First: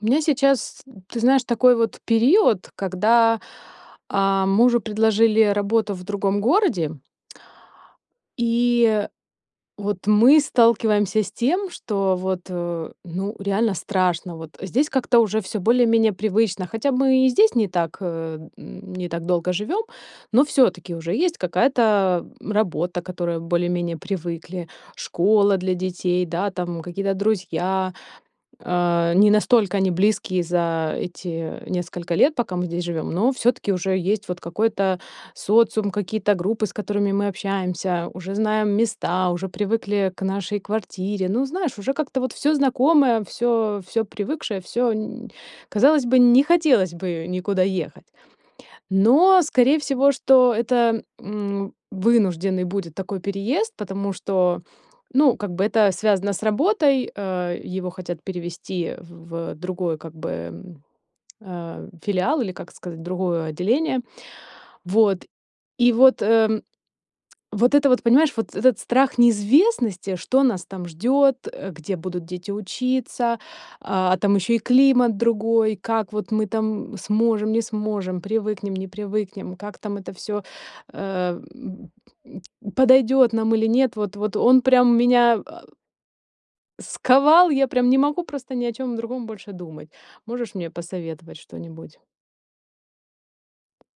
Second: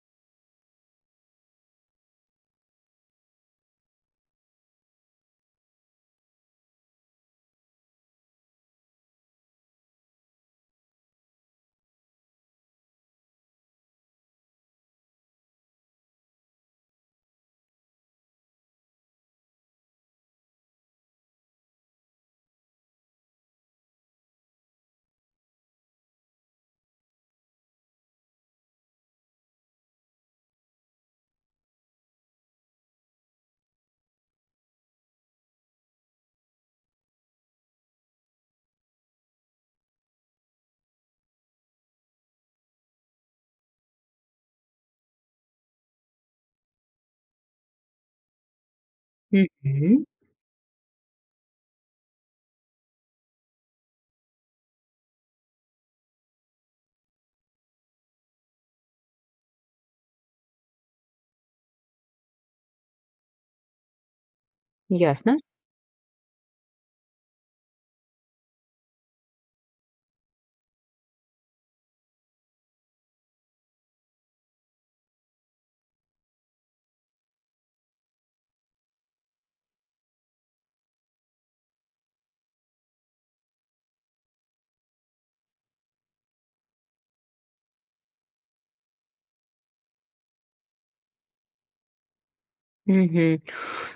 У меня сейчас, ты знаешь, такой вот период, когда, а, мужу предложили работу в другом городе и вот мы сталкиваемся с тем, что вот, э, ну, реально страшно, вот. Здесь как-то уже всё более-менее привычно, хотя мы и здесь не так, э, не так долго живём, но всё-таки уже есть какая-то, м, работа, к которой более-менее привыкли, школа для детей, да, там какие-то друзья. А, не настолько они близкие за эти несколько лет, пока мы здесь живём, но всё-таки уже есть вот какой-то социум, какие-то группы, с которыми мы общаемся, уже знаем места, уже привыкли к нашей квартире. Ну, знаешь, уже как-то вот всё знакомое, всё всё привыкшее, всё нь казалось бы, не хотелось бы никуда ехать. Но скорее Мгм. всего, что это, м, вынужденный будет такой переезд, потому что, ну, как бы это связано с работой, э, его хотят перевести в в другой как бы, ам, а, филиал или, как сказать, другое отделение. Вот, Ясно. и вот, эм, вот это вот, понимаешь, вот этот страх неизвестности, что нас там ждёт, э, где будут дети учиться, а там ещё и климат другой, как вот мы там сможем, не сможем, привыкнем, не привыкнем, как там это всё, эм, б м, подойдёт нам или нет. Вот вот он прям меня а сковал, я прям не могу просто ни о чём другом больше думать. Можешь мне посоветовать что-нибудь? Мгм.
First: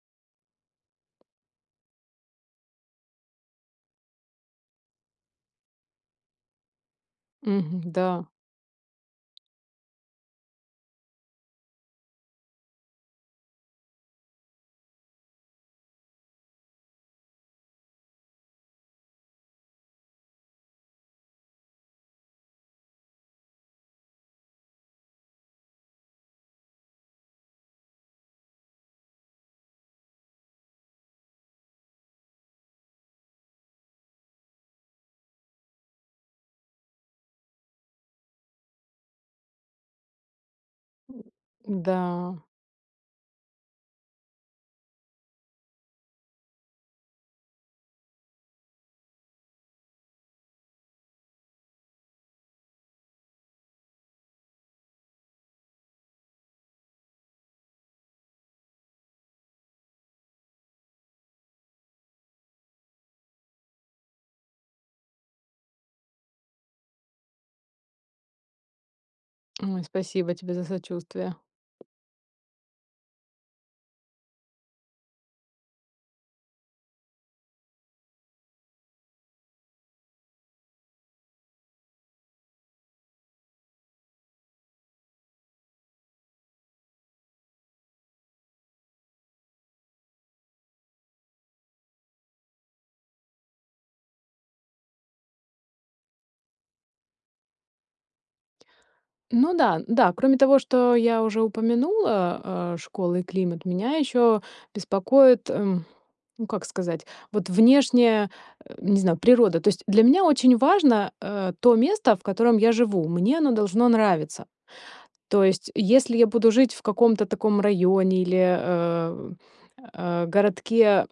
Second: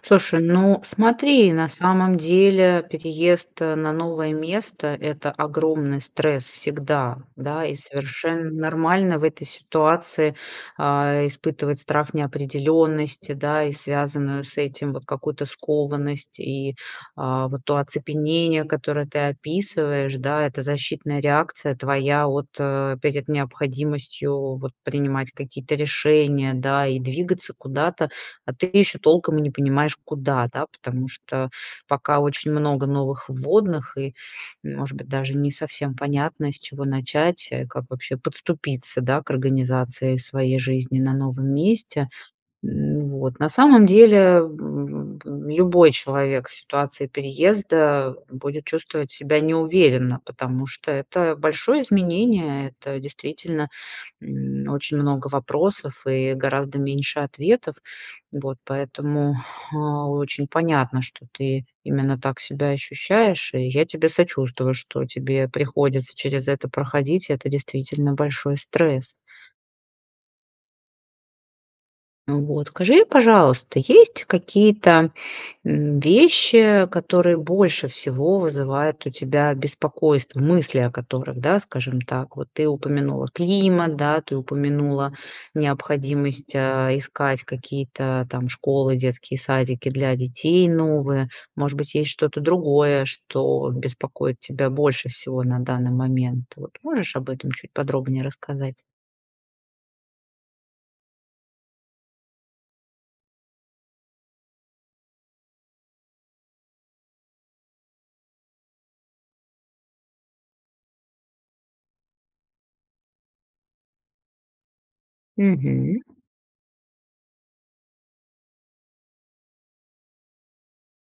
Слушай, ну смотри, на самом деле, переезд на новое место- это огромный стресс всегда, да, и Мгм, да. совершенно нормально в этой ситуации, а, испытывать страх неопределенности, да, и связанную с этим вот какую-то скованность и, а, вот то оцепенение, которое ты описываешь, да, это защитная реакция твоя, вот, э, перед необходимостью, вот, принимать какие-то решения, да, и двигаться куда-то, а ты ещё толком и не понимаешь куда, да, потому что пока очень много новых вводных и, может быть, даже не совсем понятно, с чего начать, э, как вообще подступиться, да, к организации своей жизни на новом месте, Да. м, вот. На самом деле, в в в любой человек в ситуации переезда будет чувствовать себя неуверенно, потому что это большое изменение, это действительно, м, очень много вопросов и гораздо меньше ответов. Вот, поэтому, а, очень понятно, что ты именно так себя ощущаешь, и я тебе сочувствую, что тебе приходится через это проходить, и это действительно большой стресс. Ой, спасибо тебе за сочувствие. Вот, скажи, пожалуйста, есть какие-то, м, вещи, которые больше всего вызывает у тебя беспокойство, мысли о которых, да, скажем так, вот ты упомянула климат, да, ты упомянула необходимость, э, искать какие-то там школы, детские садики для детей новые, может быть, есть что-то другое, что беспокоит тебя больше всего на данный момент. Вот можешь об этом чуть подробнее рассказать? Ну да, н-да, кроме того, что я уже упомянула, э, школа и климат, меня ещё беспокоит, э, ну, как сказать, вот внешняя, э, не знаю, природа. То есть, для меня очень важно, э, то место, в котором я живу, мне оно должно нравиться. То есть, Мгм. если я буду жить в каком-то таком районе или, э, а, городке,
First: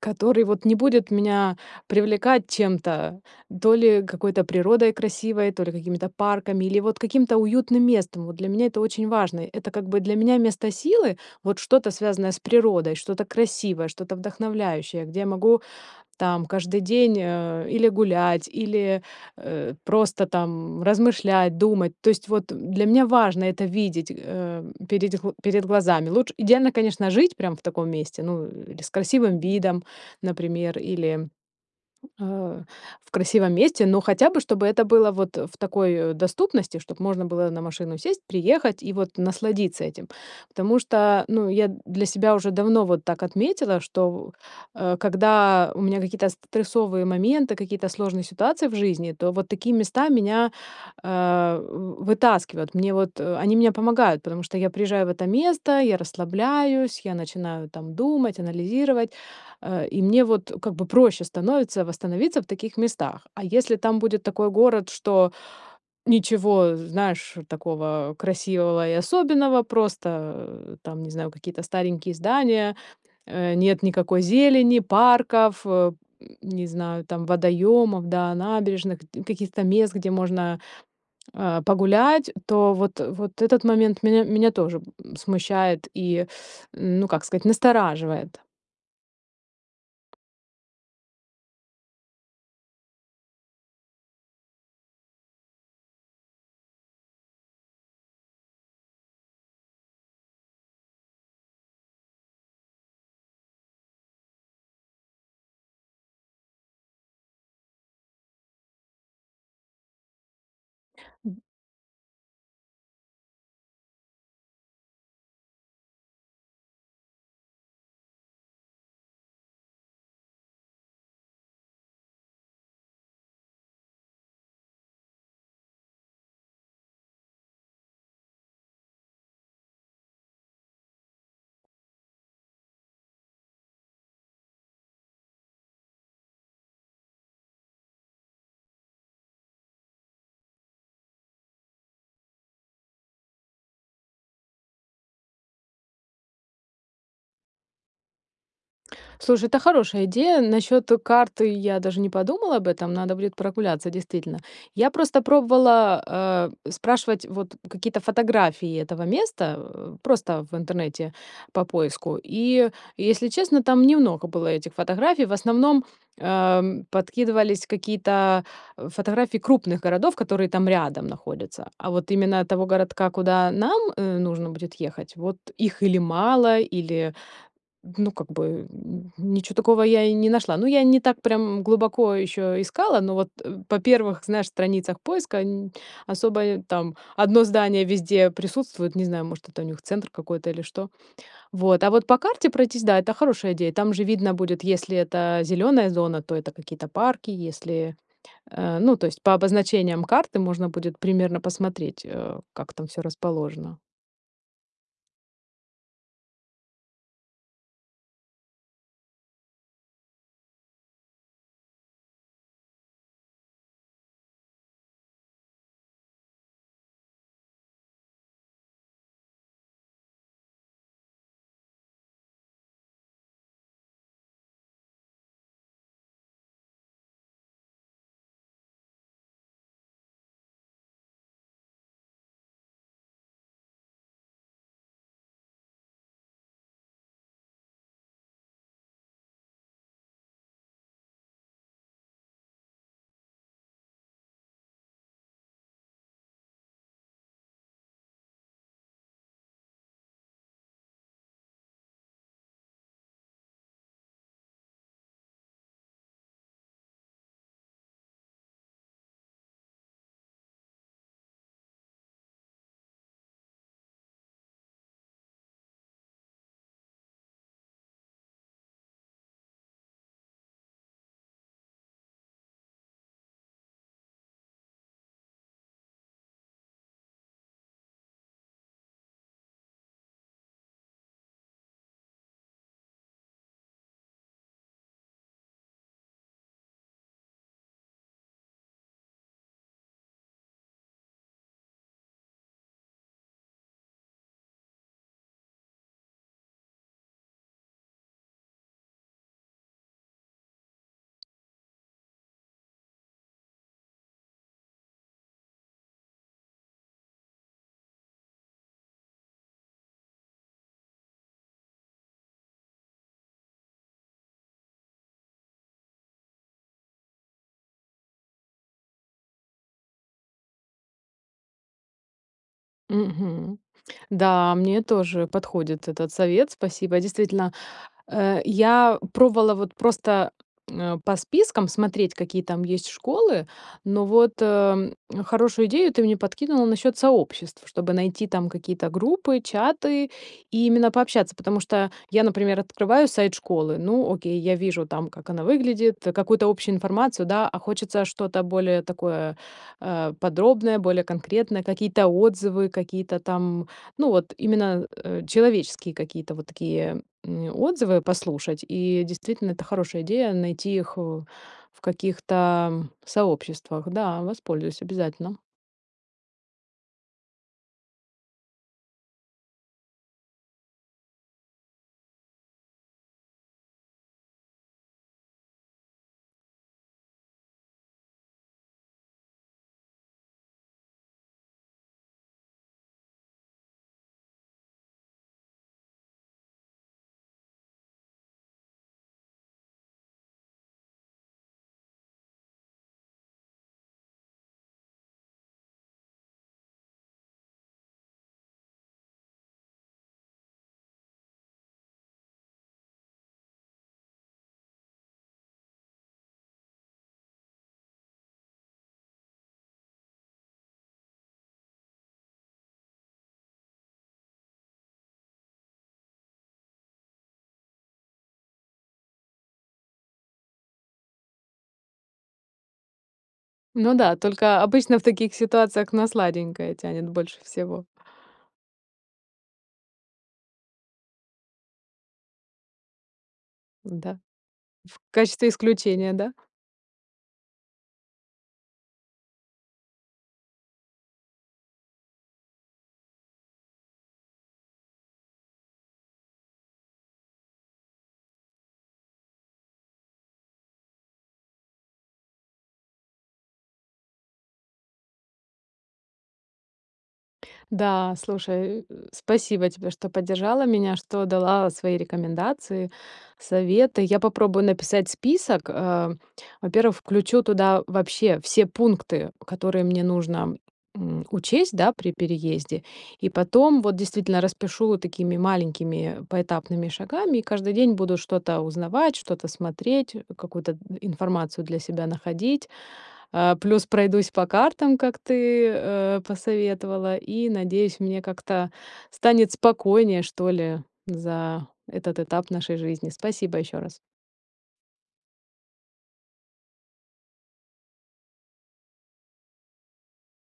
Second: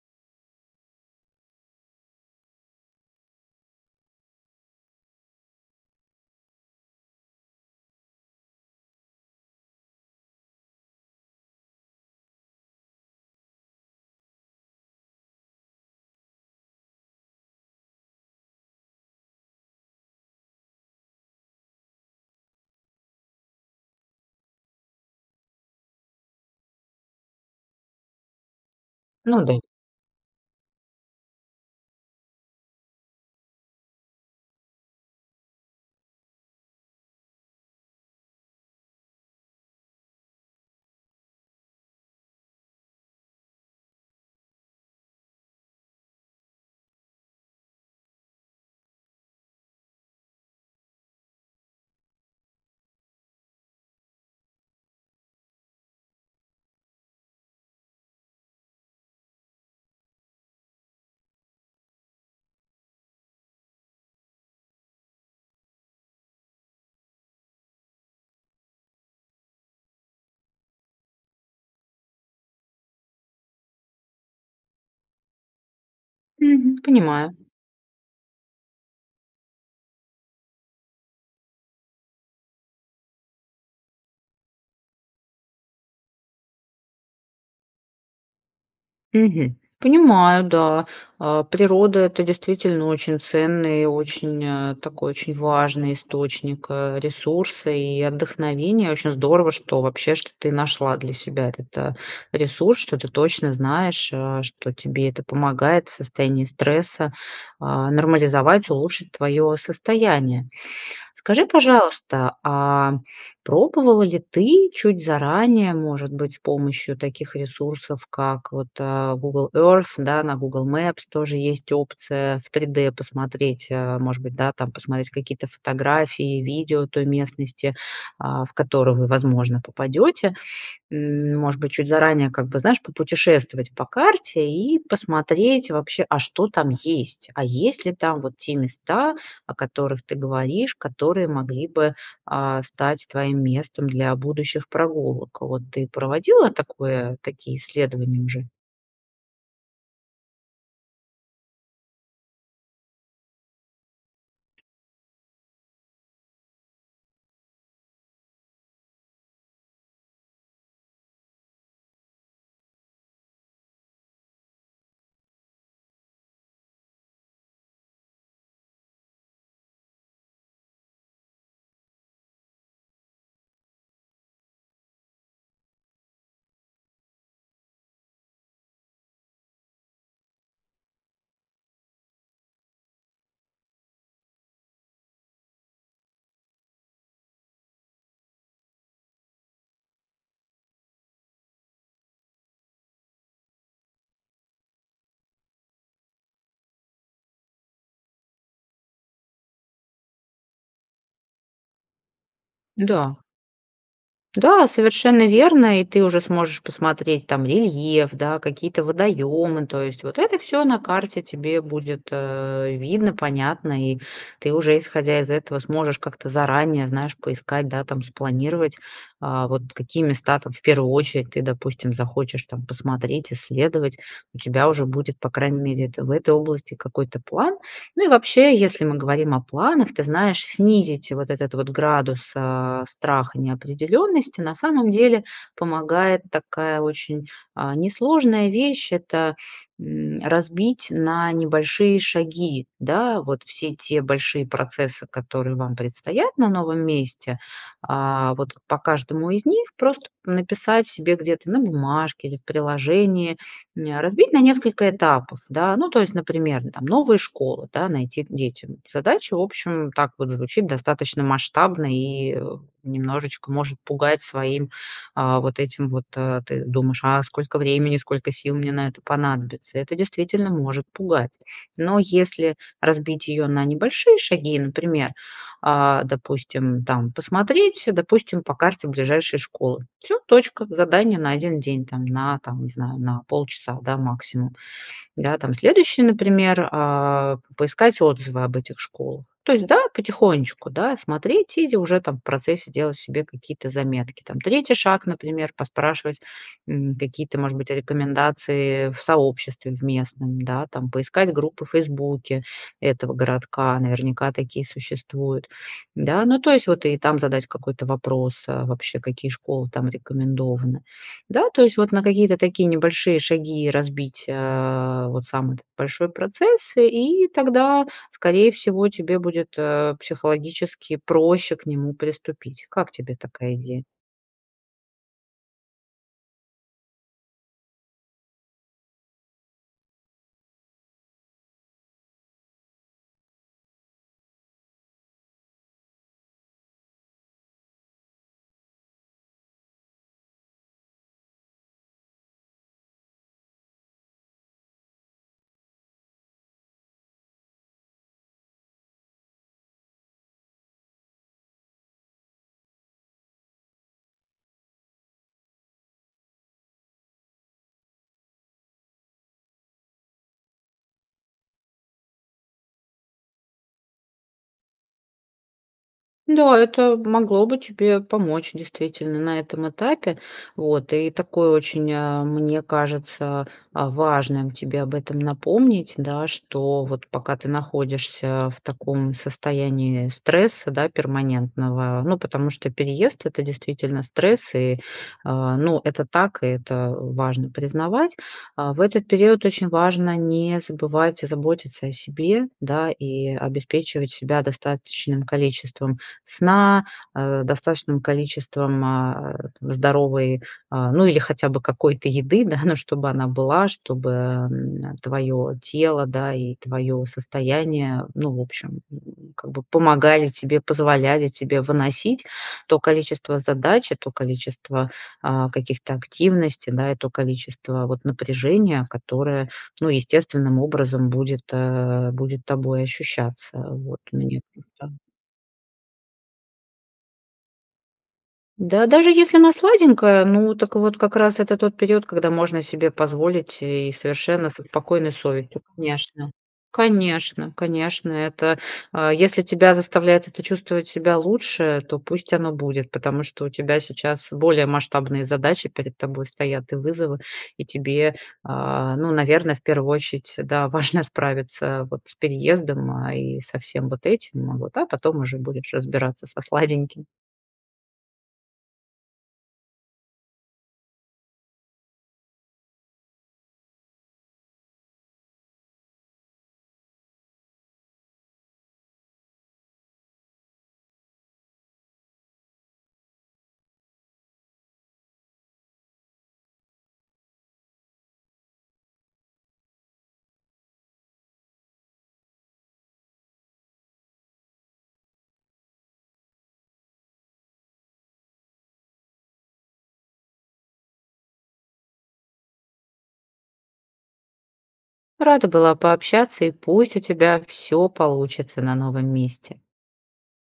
который вот не будет меня привлекать чем-то, то ли какой-то природой красивой, то ли какими-то парками, или вот каким-то уютным местом. Вот для меня это очень важно. Это как бы для меня место силы, вот что-то связанное с природой, что-то красивое, что-то вдохновляющее, где я могу там каждый день, э, или гулять, или, э, просто там размышлять, думать. То есть, вот, э, для меня важно это видеть, э, передь гл перед глазами. Луч идеально, конечно, жить прям в таком месте. Ну, или с красивым Ну да. видом, например, или, а, в красивом месте, но хотя бы чтобы это было вот в такой доступности, чтоб можно было на машину сесть, приехать и вот насладиться этим. Потому что, ну, я для себя уже давно вот так отметила, что, в, э, когда у меня какие-то стрессовые моменты, какие-то сложные ситуации в жизни, то вот такие места меня, а в вы вытаскивают, мне вот, э, они мне помогают, потому что я приезжаю в это место, я расслабляюсь, я начинаю там думать, анализировать, э, и мне вот, э, как бы проще становится восстановиться в таких местах. А если там будет такой город, что ничего знаешь такого красивого и особенного, просто там не знаю какие-то старенькие здания, э, нет никакой зелени, парков, э, м, не Мгм. знаю, там Понимаю. водоёмов, да, набережных, гдь каких-то мест, где можно, а, погулять, то вот, э, вот этот момент меня меня тоже, м, смущает и, ну как сказать, настораживает. Мгм. Понимаю, да. А, природа- это действительно очень ценный и очень, а, такой очень важный источник, а, ресурса и отдохновения. Очень здорово, что, вообще, что ты нашла для себя этот, а, ресурс, что ты точно знаешь, а, что тебе это помогает в состоянии стресса, а, нормализовать, улучшить твое состояние. М. Скажи, пожалуйста, а пробовала ли ты чуть заранее, может быть, с помощью таких ресурсов, как вот, а, Google Earth, да, на Google Maps тоже есть опция в 3D посмотреть, а, может быть, да, там посмотреть какие-то фотографии, видео той местности, а, в которую вы, возможно, попадете? М, может быть, чуть заранее, как бы, знаешь, попутешествовать по карте и посмотреть вообще, а что там есть. А есть ли там вот те места, о которых ты говоришь, которые могли бы, а, стать твоим местом для будущих прогулок? Вот ты проводила такое такие исследования уже? Слушай, это хорошая идея. Насчет карты- я даже не подумала об этом. Надо будет прогуляться, действительно. Я просто пробовала, а, спрашивать вот какие-то фотографии этого места, э, просто в интернете по поиску. И, если честно, там немного было этих фотографий. В основном, ам, подкидывались какие-то фотографии крупных городов, которые там рядом находятся. А вот именно того городка, куда нам, э, нужно будет ехать- вот их или мало, или, ну, как бы, м, ничё такого я и не нашла. Ну, я и не так прям глубоко еще искала, но вот, э, по первых, знаешь, страницах поиска нь особо, э, там 1 здание везде присутствует. Не знаю, может это у них центр какой-то или что. Вот, а вот по карте пройтись- да, это хорошая идея. Там же видно будет, если это зеленая зона, то это какие-то парки, если Э, ну, то есть, по обозначениям карты можно будет примерно посмотреть, э, как там всё Да. расположено. Да, совершенно верно. И ты уже сможешь посмотреть там рельеф, да, какие-то водоемы, то есть вот это всё на карте тебе будет, э, видно, понятно, и ты уже, исходя из этого, сможешь как-то заранее, знаешь, поискать, да, там, спланировать, а, вот какие места там, в первую очередь, ты, допустим, захочешь там посмотреть, исследовать. У тебя уже будет, по крайней мере, это в этой области какой-то план. Ну и вообще, если мы говорим о планах, ты знаешь, снизить вот этот вот градус, а, страха неопределенности. На самом деле, помогает такая, очень, а, несложная вещь- это, м, разбить на небольшие шаги, да, вот все те большие процессы, которые вам предстоят на новом месте. А вот к по каждому из них просто написать себе где-то на бумажке или в приложении, м, а, разбить на несколько этапов, да, ну, то есть, например: ну, там, новые школы, да, найти к детям. Задача, в общем, так вот звучит- достаточно масштабно и, э, немножечко может пугать своим, а, вот этим вот. А, ты думаешь: а сколько времени, сколько сил мне на это понадобится? Это действительно может пугать. Но если разбить ее на небольшие шаги, например, а, допустим, там посмотреть, э, допустим, по карте ближайшие школы. Всё, точка. Задание на 1 день там, на, там, не знаю, на полчаса, да, максимум. Да, там, следующий, например, а, поискать отзывы об этих школах. То есть, да, потихонечку, да, смотреть, и зи уже там в процессе делать себе какие-то заметки. Там 3 шаг, например, поспрашивать, м, какие-то, может быть, а, рекомендации в сообществе в местном, да, там. Поискать группы в "Фейсбуке" этого городка, наверняка такие существуют. Да, ну, то есть, вот и там задать какой-то вопрос, а вообще, какие школы там рекомендованы. Да, то есть вот на какие-то такие небольшие шаги разбить, а, вот сам этот большой процесс, и и тогда, скорее всего, тебе будет, а, психологически проще к нему приступить. Как тебе такая Мгм. идея? Да, мне тоже подходит этот совет, спасибо. Действительно, э, я пробовала вот просто, м, а, по спискам смотреть, какие там есть школы, но вот, эм, хорошую идею ты мне подкинула насчет сообществ, чтобы найти там какие-то группы, чаты и именно пообщаться. Потому что я, например, открываю сайт школы- ну, окей, я вижу там, как она выглядит, какую-то общую информацию, да, а хочется что-то более такое, э, подробное, более конкретное, какие-то отзывы, какие-то там, ну, вот именно, э, человеческие какие-то вот такие, м, отзывы послушать. И, действительно, это хорошая идея- найти их у в каких-то сообществах. Да, воспользуюсь обязательно. Да, это могло бы тебе помочь, действительно, на этом этапе. Вот, и такой очень, а, мне кажется, а, важным тебе об этом напомнить, да, что вот пока ты находишься в таком состоянии стресса, да, перманентного. Ну, потому что переезд- это действительно стресс и, а, ну, это так, и это важно признавать. А, в этот период очень важно не забывать заботиться о себе, да, и обеспечивать себя достаточным количеством сна, а, достаточным количеством, а, это здоровой, а, ну, или хотя бы какой-то еды, да, но чтобы она была, чтобы, эм, а, твое тело, да, и твое состояние, ну, в общем, м, как бы помогали тебе, позволяли тебе выносить то количество задач, и то количество, а, каких-то активностей, да, и то количество вот напряжения, которое, ну, естественным образом будет, а, будет тобой ощущаться. Ну Вот да, у меня только просто. обычно в таких ситуациях на сладенькое тянет больше всего. Да даже если она сладенькая, ну так вот как раз это тот период, когда можно себе позволить и М-да. совершенно со В спокойной качестве совестью. исключения, Конечно, да? конечно, конечно. Это, а, если тебя заставляет это чувствовать себя лучше, то пусть оно будет, потому что у тебя сейчас более масштабные задачи перед тобой стоят, и вызовы. И тебе, а, ну, наверно, в первую очередь, да, важно справиться вот с переездом, а, и со всем вот этим, а, вот, а потом уже будешь разбираться со сладеньким. Да, слушай, э, спасибо тебе, что поддержала меня, что дала свои рекомендации, советы. Я попробую написать список. А, во-первых, включу туда вообще все пункты, которые мне нужно, м, учесть, да, при переезде, и потом вот действительно распишу такими маленькими поэтапными шагами, и каждый день буду что-то узнавать, что-то смотреть, какую-то информацию для себя находить. А, плюс пройдусь по картам, как ты, э, посоветовала, и, надеюсь, мне как-то станет спокойнее, что ли, за этот этап нашей жизни. Спасибо еще раз. Рада была пообщаться, и пусть у тебя всё получится на новом месте.